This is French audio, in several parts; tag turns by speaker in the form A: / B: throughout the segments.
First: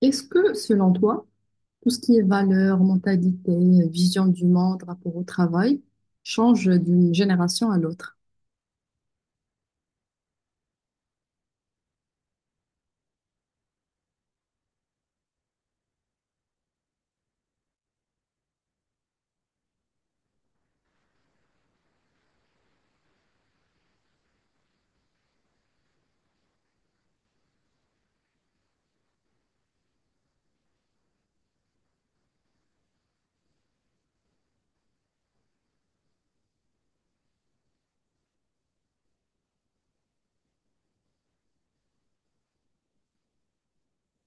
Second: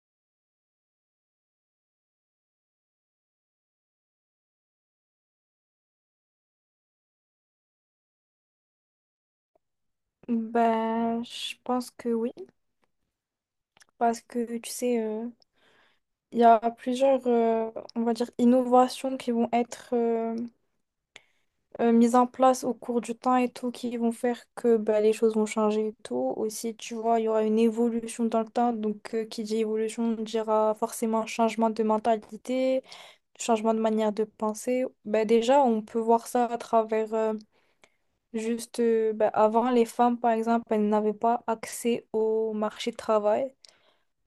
A: Est-ce que, selon toi, tout ce qui est valeur, mentalité, vision du monde, rapport au travail, change d'une génération à l'autre?
B: Ben, je pense que oui, parce que tu sais, il y a plusieurs, on va dire, innovations qui vont être mises en place au cours du temps et tout, qui vont faire que ben, les choses vont changer et tout. Aussi, tu vois, il y aura une évolution dans le temps, donc qui dit évolution dira forcément changement de mentalité, changement de manière de penser. Ben, déjà, on peut voir ça à travers, ben, avant, les femmes, par exemple, elles n'avaient pas accès au marché du travail.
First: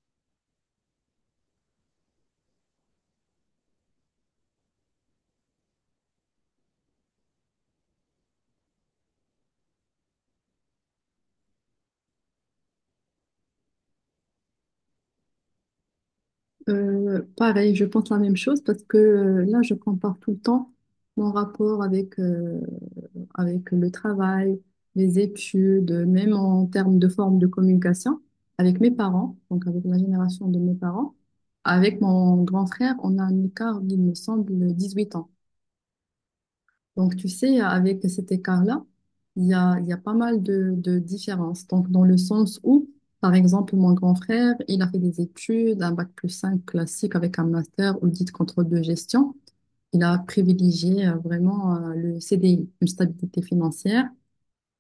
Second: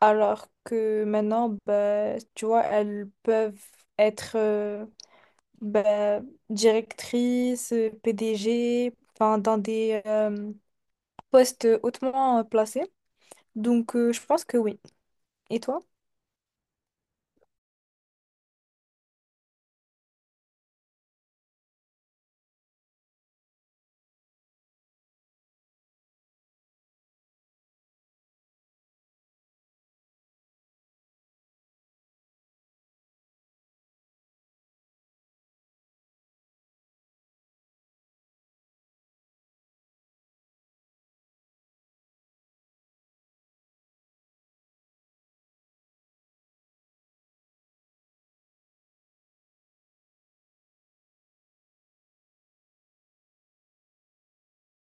B: Alors que maintenant, bah, tu vois, elles peuvent être bah, directrices, PDG, enfin, dans des postes hautement placés. Donc, je pense que oui. Et toi?
A: Pareil, je pense la même chose parce que là, je compare tout le temps mon rapport avec, avec le travail, les études, même en termes de forme de communication, avec mes parents, donc avec la génération de mes parents. Avec mon grand frère, on a un écart, il me semble, 18 ans. Donc, tu sais, avec cet écart-là, il y a pas mal de différences. Donc, dans le sens où, par exemple, mon grand frère, il a fait des études, un bac+5 classique avec un master audit contrôle de gestion. Il a privilégié vraiment le CDI, une stabilité financière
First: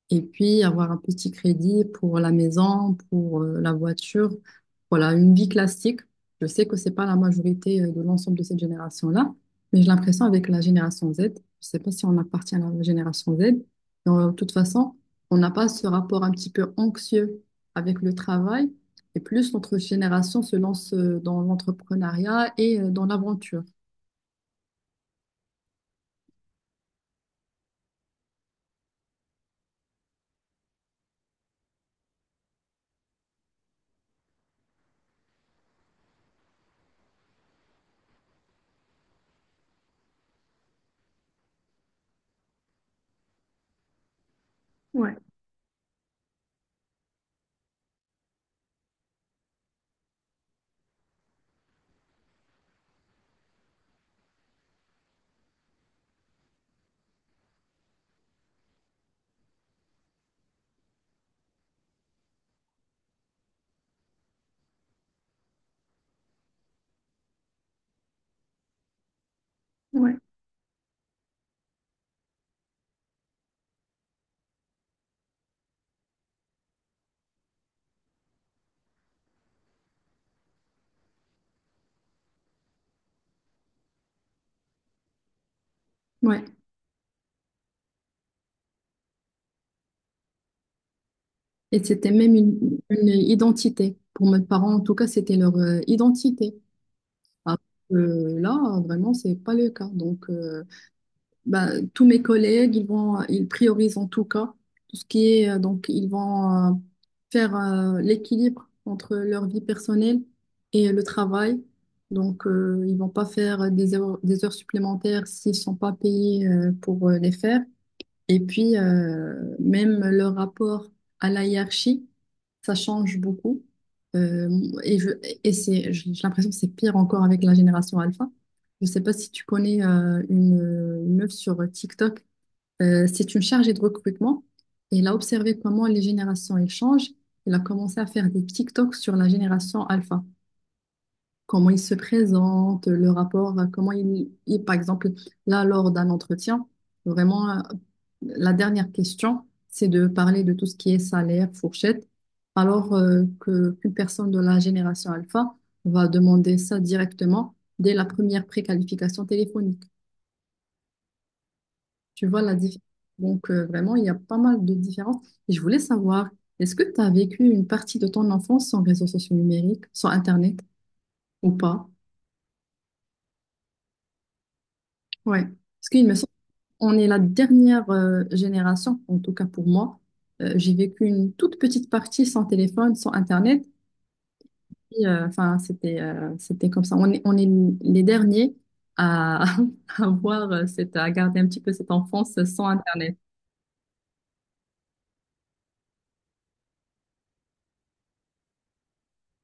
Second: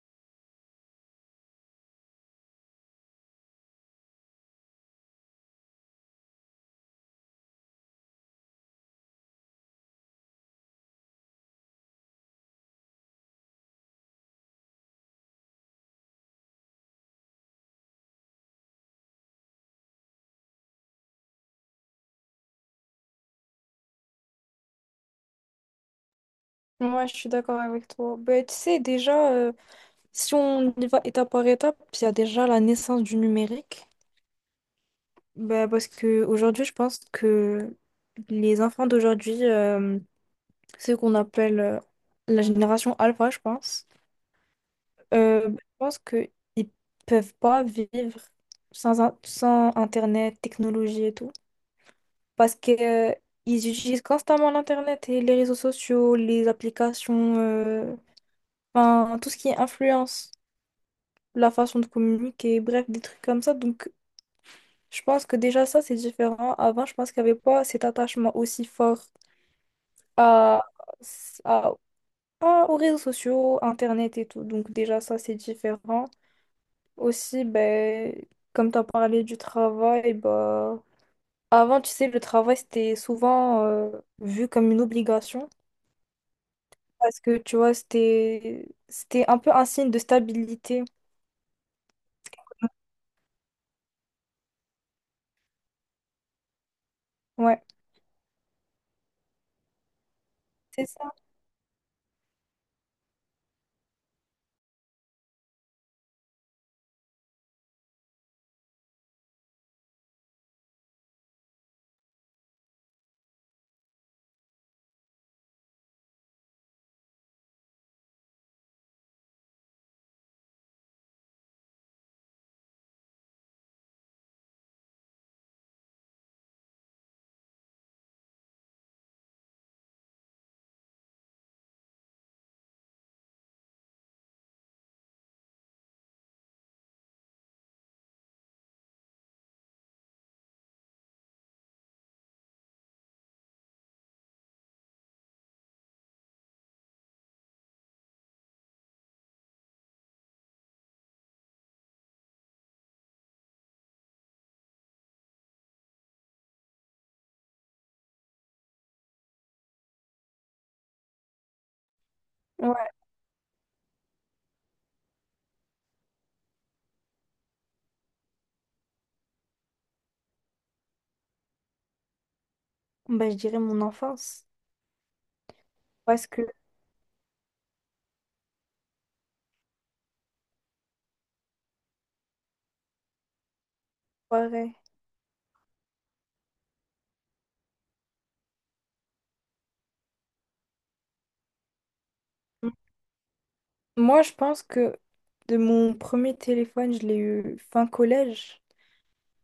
A: et puis avoir un petit crédit pour la maison, pour la voiture. Voilà, une vie classique. Je sais que c'est pas la majorité de l'ensemble de cette génération-là, mais j'ai l'impression avec la génération Z, je sais pas si on appartient à la génération Z, mais de toute façon, on n'a pas ce rapport un petit peu anxieux avec le travail, et plus notre génération se lance dans l'entrepreneuriat et dans l'aventure.
B: Moi, je suis d'accord avec toi. Ben, tu sais, déjà, si on y va étape par étape, il y a déjà la naissance du numérique. Ben, parce que aujourd'hui, je pense que les enfants d'aujourd'hui, ceux qu'on appelle la génération alpha, je pense, je pense qu'ils peuvent pas vivre sans Internet, technologie et tout. Parce que, ils utilisent constamment l'Internet et les réseaux sociaux, les applications, enfin, tout ce qui est influence. La façon de communiquer, bref, des trucs comme ça. Donc, je pense que déjà ça, c'est différent. Avant, je pense qu'il n'y avait pas cet attachement aussi fort
A: Ouais.
B: à, à- aux réseaux sociaux, Internet et tout. Donc, déjà ça, c'est différent. Aussi, ben, comme tu as parlé du travail, ben, avant, tu sais, le travail, c'était souvent vu comme une obligation.
A: Ouais,
B: Parce que, tu vois, c'était un peu un signe de stabilité.
A: et c'était même une identité. Pour mes parents, en tout cas, c'était leur identité. Alors
B: Ouais,
A: que là, vraiment, c'est pas le cas. Donc,
B: c'est ça.
A: ben, tous mes collègues, ils priorisent en tout cas tout ce qui est, donc, ils vont faire l'équilibre entre leur vie personnelle et le travail. Donc, ils vont pas faire des heures supplémentaires s'ils sont pas payés pour les faire. Et puis, même le rapport à la hiérarchie, ça change beaucoup. Euh, et je, et c'est, j'ai l'impression que c'est pire encore avec la génération alpha. Je ne sais pas si tu connais une meuf sur TikTok. C'est une chargée de recrutement. Et elle a observé comment les générations elles changent. Elle a commencé à faire des TikToks sur la génération alpha comment ils se présentent, le rapport, comment par exemple, là, lors d'un entretien, vraiment, la dernière question, c'est de parler de tout ce qui est salaire, fourchette, alors que qu'une personne de la génération alpha va demander ça directement dès la première préqualification téléphonique. Tu vois la différence.
B: Ouais.
A: Donc, vraiment, il y a pas mal de différences. Et je voulais savoir, est-ce que tu as vécu une partie de ton enfance sans réseaux sociaux numériques, sans Internet ou pas?
B: Ben, je dirais mon enfance.
A: Ouais. Parce qu'il me semble.
B: Parce que,
A: On est la dernière génération, en tout cas pour moi. J'ai vécu une toute petite partie sans téléphone, sans Internet.
B: pareil.
A: Et, enfin, c'était comme ça. On est les derniers à, à avoir cette, à garder un petit peu cette enfance sans Internet.
B: Moi, je pense que de mon premier téléphone, je l'ai eu fin collège.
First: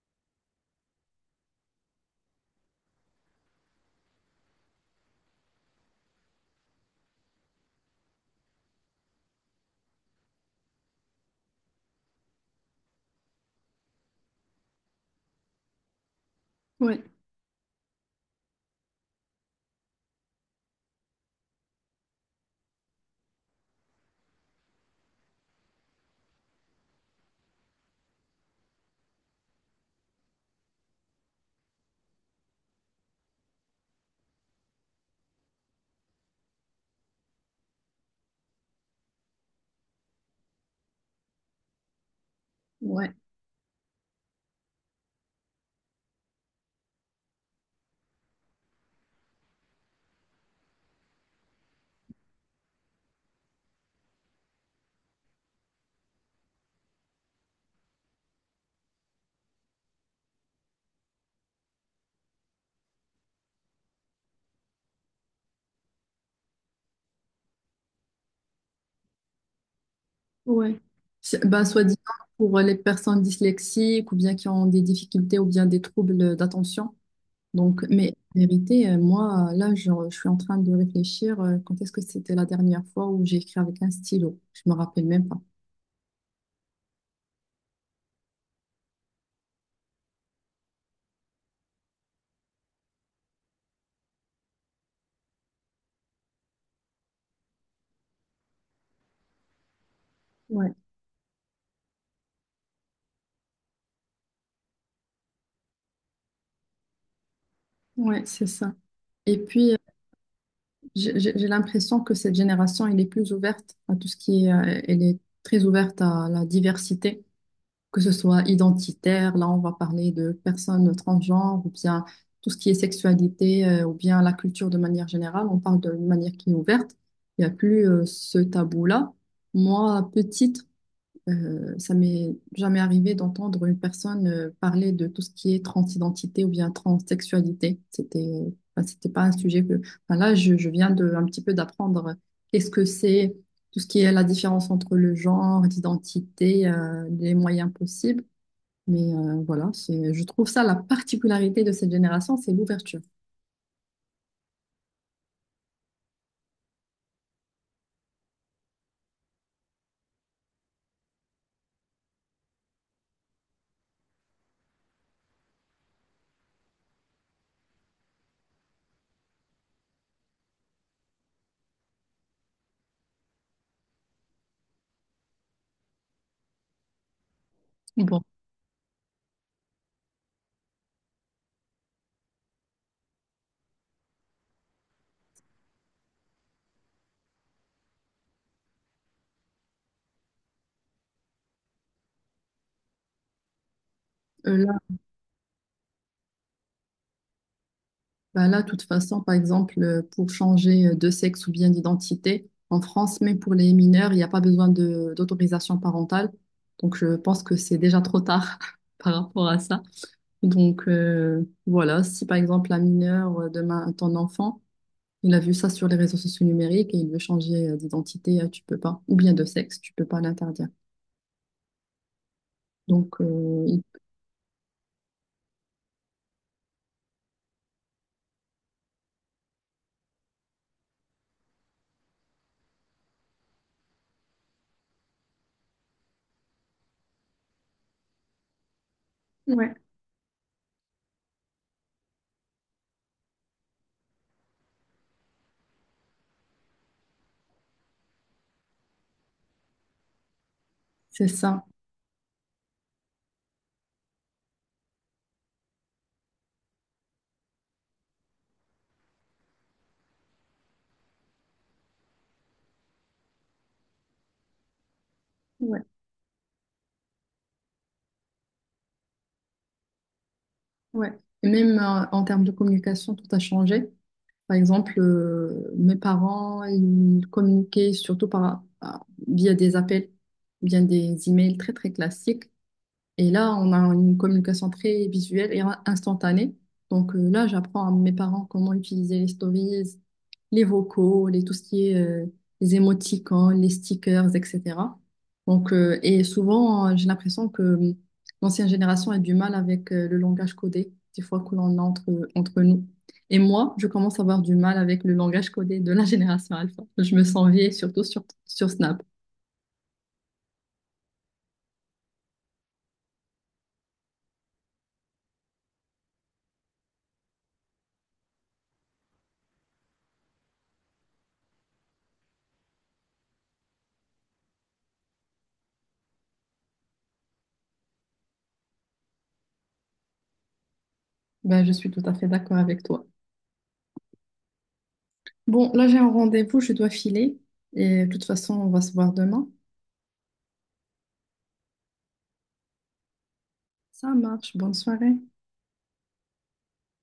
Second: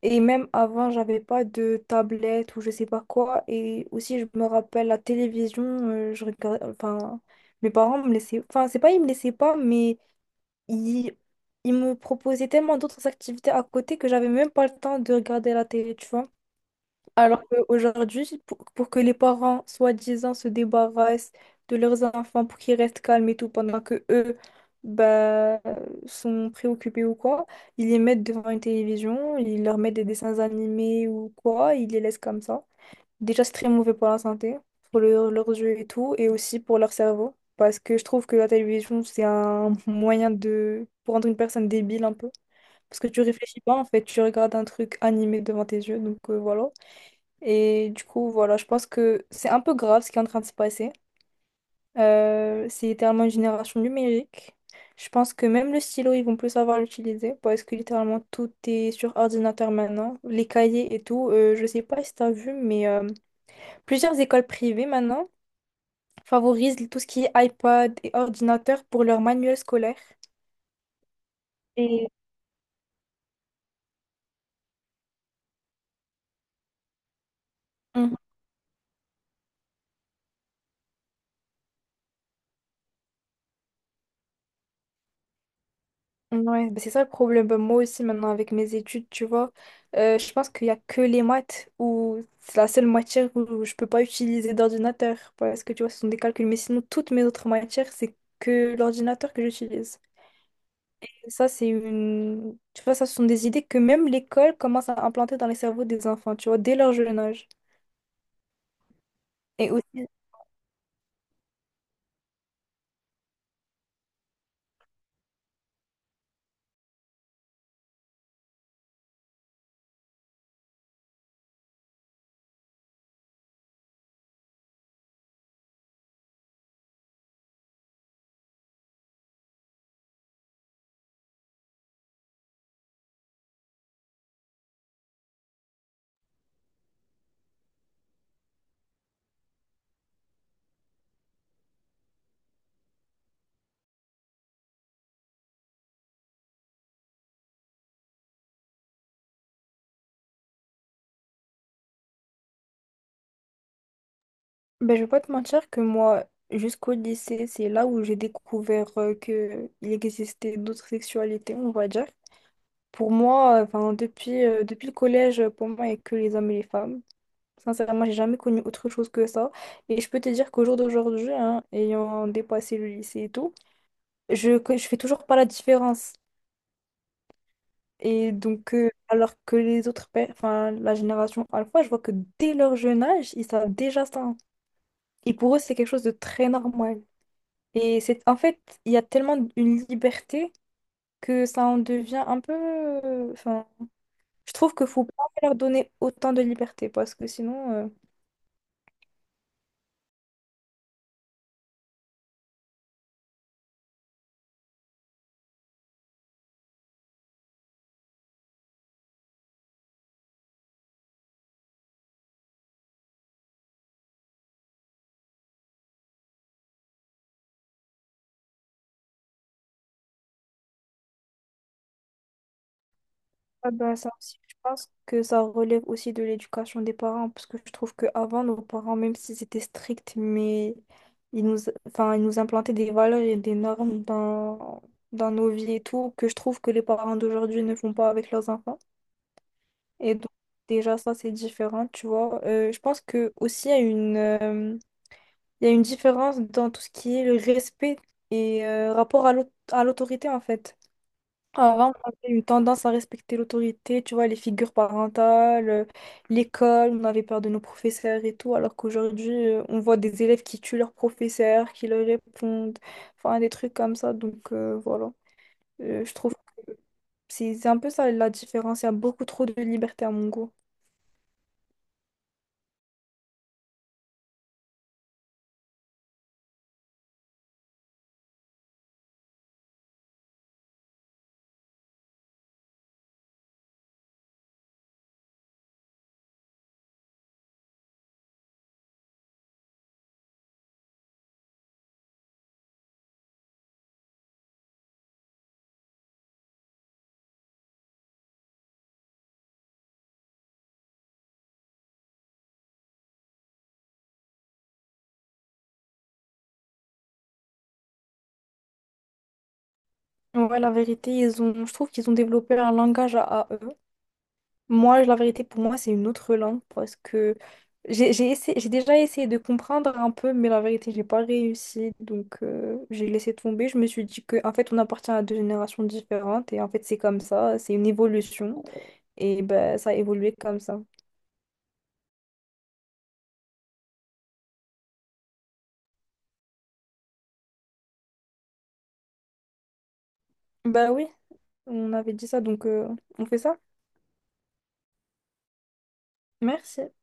B: Et même avant, j'avais pas de tablette ou je sais pas quoi. Et aussi, je me rappelle la télévision, je regardais, enfin, mes parents me laissaient, enfin, c'est pas ils me laissaient pas, mais ils, ils me proposaient tellement d'autres activités à côté que j'avais même pas le temps de regarder la télé, tu vois.
A: Ouais.
B: Alors qu'aujourd'hui, pour que les parents, soi-disant, se débarrassent de leurs enfants pour qu'ils restent calmes et tout, pendant que eux bah, sont préoccupés ou quoi, ils les mettent devant une télévision, ils leur mettent des dessins animés ou quoi, ils les laissent comme ça. Déjà, c'est très mauvais pour la santé, pour leurs yeux et tout, et aussi pour leur cerveau. Parce que je trouve que la télévision, c'est un moyen de... pour rendre une personne débile un peu. Parce que
A: Ouais.
B: tu réfléchis pas, en fait, tu regardes un truc animé devant tes yeux, donc voilà. Et du coup, voilà, je pense que c'est un peu grave ce qui est en train de se passer. C'est littéralement une génération numérique. Je pense que même le stylo, ils vont plus savoir l'utiliser parce que littéralement tout est sur ordinateur maintenant. Les cahiers et tout, je sais pas si t'as vu, mais plusieurs écoles privées maintenant favorisent tout ce qui est iPad et ordinateur pour leurs manuels scolaires.
A: Ouais. C'est- Ben, soit disant
B: Et...
A: pour les personnes dyslexiques ou bien qui ont des difficultés ou bien des troubles d'attention. Donc, mais en vérité, moi, là, je suis en train de réfléchir quand est-ce que c'était la dernière fois où j'ai écrit avec un stylo. Je me rappelle même pas.
B: Ouais, bah c'est ça le problème. Bah, moi aussi, maintenant, avec mes études, tu vois, je pense qu'il n'y a que les maths où c'est la seule matière où je peux pas utiliser d'ordinateur parce que, tu vois, ce sont des calculs. Mais sinon, toutes mes autres matières, c'est que l'ordinateur que j'utilise.
A: Ouais,
B: Et ça, c'est une... Tu vois, ça, ce sont des idées que même l'école commence à implanter dans les cerveaux des enfants, tu vois, dès leur jeune âge.
A: ouais, c'est ça. Et
B: Et
A: puis,
B: aussi,
A: j'ai l'impression que cette génération, elle est plus ouverte à tout ce qui est, elle est très ouverte à la diversité, que ce soit identitaire, là, on va parler de personnes transgenres, ou bien tout ce qui est sexualité, ou bien la culture de manière générale, on parle de manière qui est ouverte. Il n'y a plus ce tabou-là. Moi, petite, ça m'est jamais arrivé d'entendre une personne parler de tout ce qui est transidentité ou bien transsexualité. C'était, enfin, c'était pas un sujet que. Enfin, là, je viens de un petit peu d'apprendre qu'est-ce que c'est, tout ce qui est la différence entre le genre, l'identité, les moyens possibles. Mais voilà, c'est, je trouve ça la particularité de cette génération, c'est l'ouverture.
B: ben, je vais pas te mentir que moi, jusqu'au lycée, c'est là où j'ai découvert que il existait d'autres sexualités, on va dire. Pour moi, enfin, depuis, depuis le collège, pour moi, il n'y a que les hommes et les femmes. Sincèrement, j'ai jamais connu autre chose que ça. Et je peux te dire qu'au jour d'aujourd'hui, hein, ayant dépassé le lycée et tout, je fais toujours pas la différence.
A: Bon,
B: Et donc, alors que les autres, enfin, la génération alpha, je vois que dès leur jeune âge, ils savent déjà ça. Et pour eux, c'est quelque chose de très normal. Et c'est, en fait, il y a tellement une liberté que ça en devient un peu, enfin, je
A: euh,
B: trouve que faut pas leur donner autant de liberté parce que sinon,
A: Bah là, de toute façon, par exemple, pour changer de sexe ou bien d'identité en France, même pour les mineurs, il n'y a pas besoin de d'autorisation parentale. Donc, je pense que c'est déjà trop tard par rapport à ça. Donc, voilà, si par exemple un mineur, demain, ton enfant, il a vu ça sur les réseaux sociaux numériques et il veut changer d'identité, tu peux pas, ou bien de sexe, tu peux pas l'interdire. Donc, euh,
B: ah
A: il-
B: bah, ça aussi, je pense que ça relève aussi de l'éducation des parents parce que je trouve qu'avant, nos parents, même s'ils étaient stricts, mais ils nous, enfin, ils nous implantaient des valeurs et des normes dans nos vies et tout, que je trouve que les parents d'aujourd'hui ne font pas avec leurs enfants.
A: Ouais,
B: Et donc, déjà, ça, c'est différent, tu vois. Je pense que aussi, il y a une différence dans tout ce qui est le respect et rapport à à l'autorité, en fait.
A: c'est ça.
B: Avant, on avait eu tendance à respecter l'autorité, tu vois, les figures parentales, l'école, on avait peur de nos professeurs et tout, alors qu'aujourd'hui, on voit des élèves qui tuent leurs professeurs, qui leur répondent, enfin, des trucs comme ça. Donc, voilà.
A: Ouais,
B: Je trouve que c'est un peu ça la différence. Il y a beaucoup trop de liberté à mon goût.
A: ouais. Et même en termes de communication, tout a changé. Par exemple, mes parents, ils communiquaient surtout via des appels, via des emails très très classiques. Et là, on a une communication très visuelle et instantanée. Donc là, j'apprends à mes parents comment utiliser les stories, les vocaux, les, tout ce qui est les émoticônes, les stickers, etc. Donc, et souvent, j'ai l'impression que l'ancienne génération a du mal avec le langage codé, des fois que l'on a entre, entre nous. Et moi, je commence à avoir du mal avec le langage codé de la génération alpha. Je me sens vieille, surtout sur Snap.
B: Ouais, la vérité, ils ont, je trouve qu'ils ont développé un langage à eux. Moi, la vérité, pour moi, c'est une autre langue parce que j'ai déjà essayé de comprendre un peu, mais la vérité, j'ai pas réussi. Donc, j'ai laissé tomber. Je me suis dit que, en fait, on appartient à deux générations différentes et en fait, c'est comme ça, c'est une évolution et ben, ça a évolué comme ça.
A: Ben, je suis tout à fait d'accord avec toi. Bon, là j'ai un rendez-vous, je dois filer. Et de toute façon, on va se voir demain.
B: Bah oui, on avait dit ça, donc on fait ça.
A: Ça marche, bonne soirée.
B: Merci.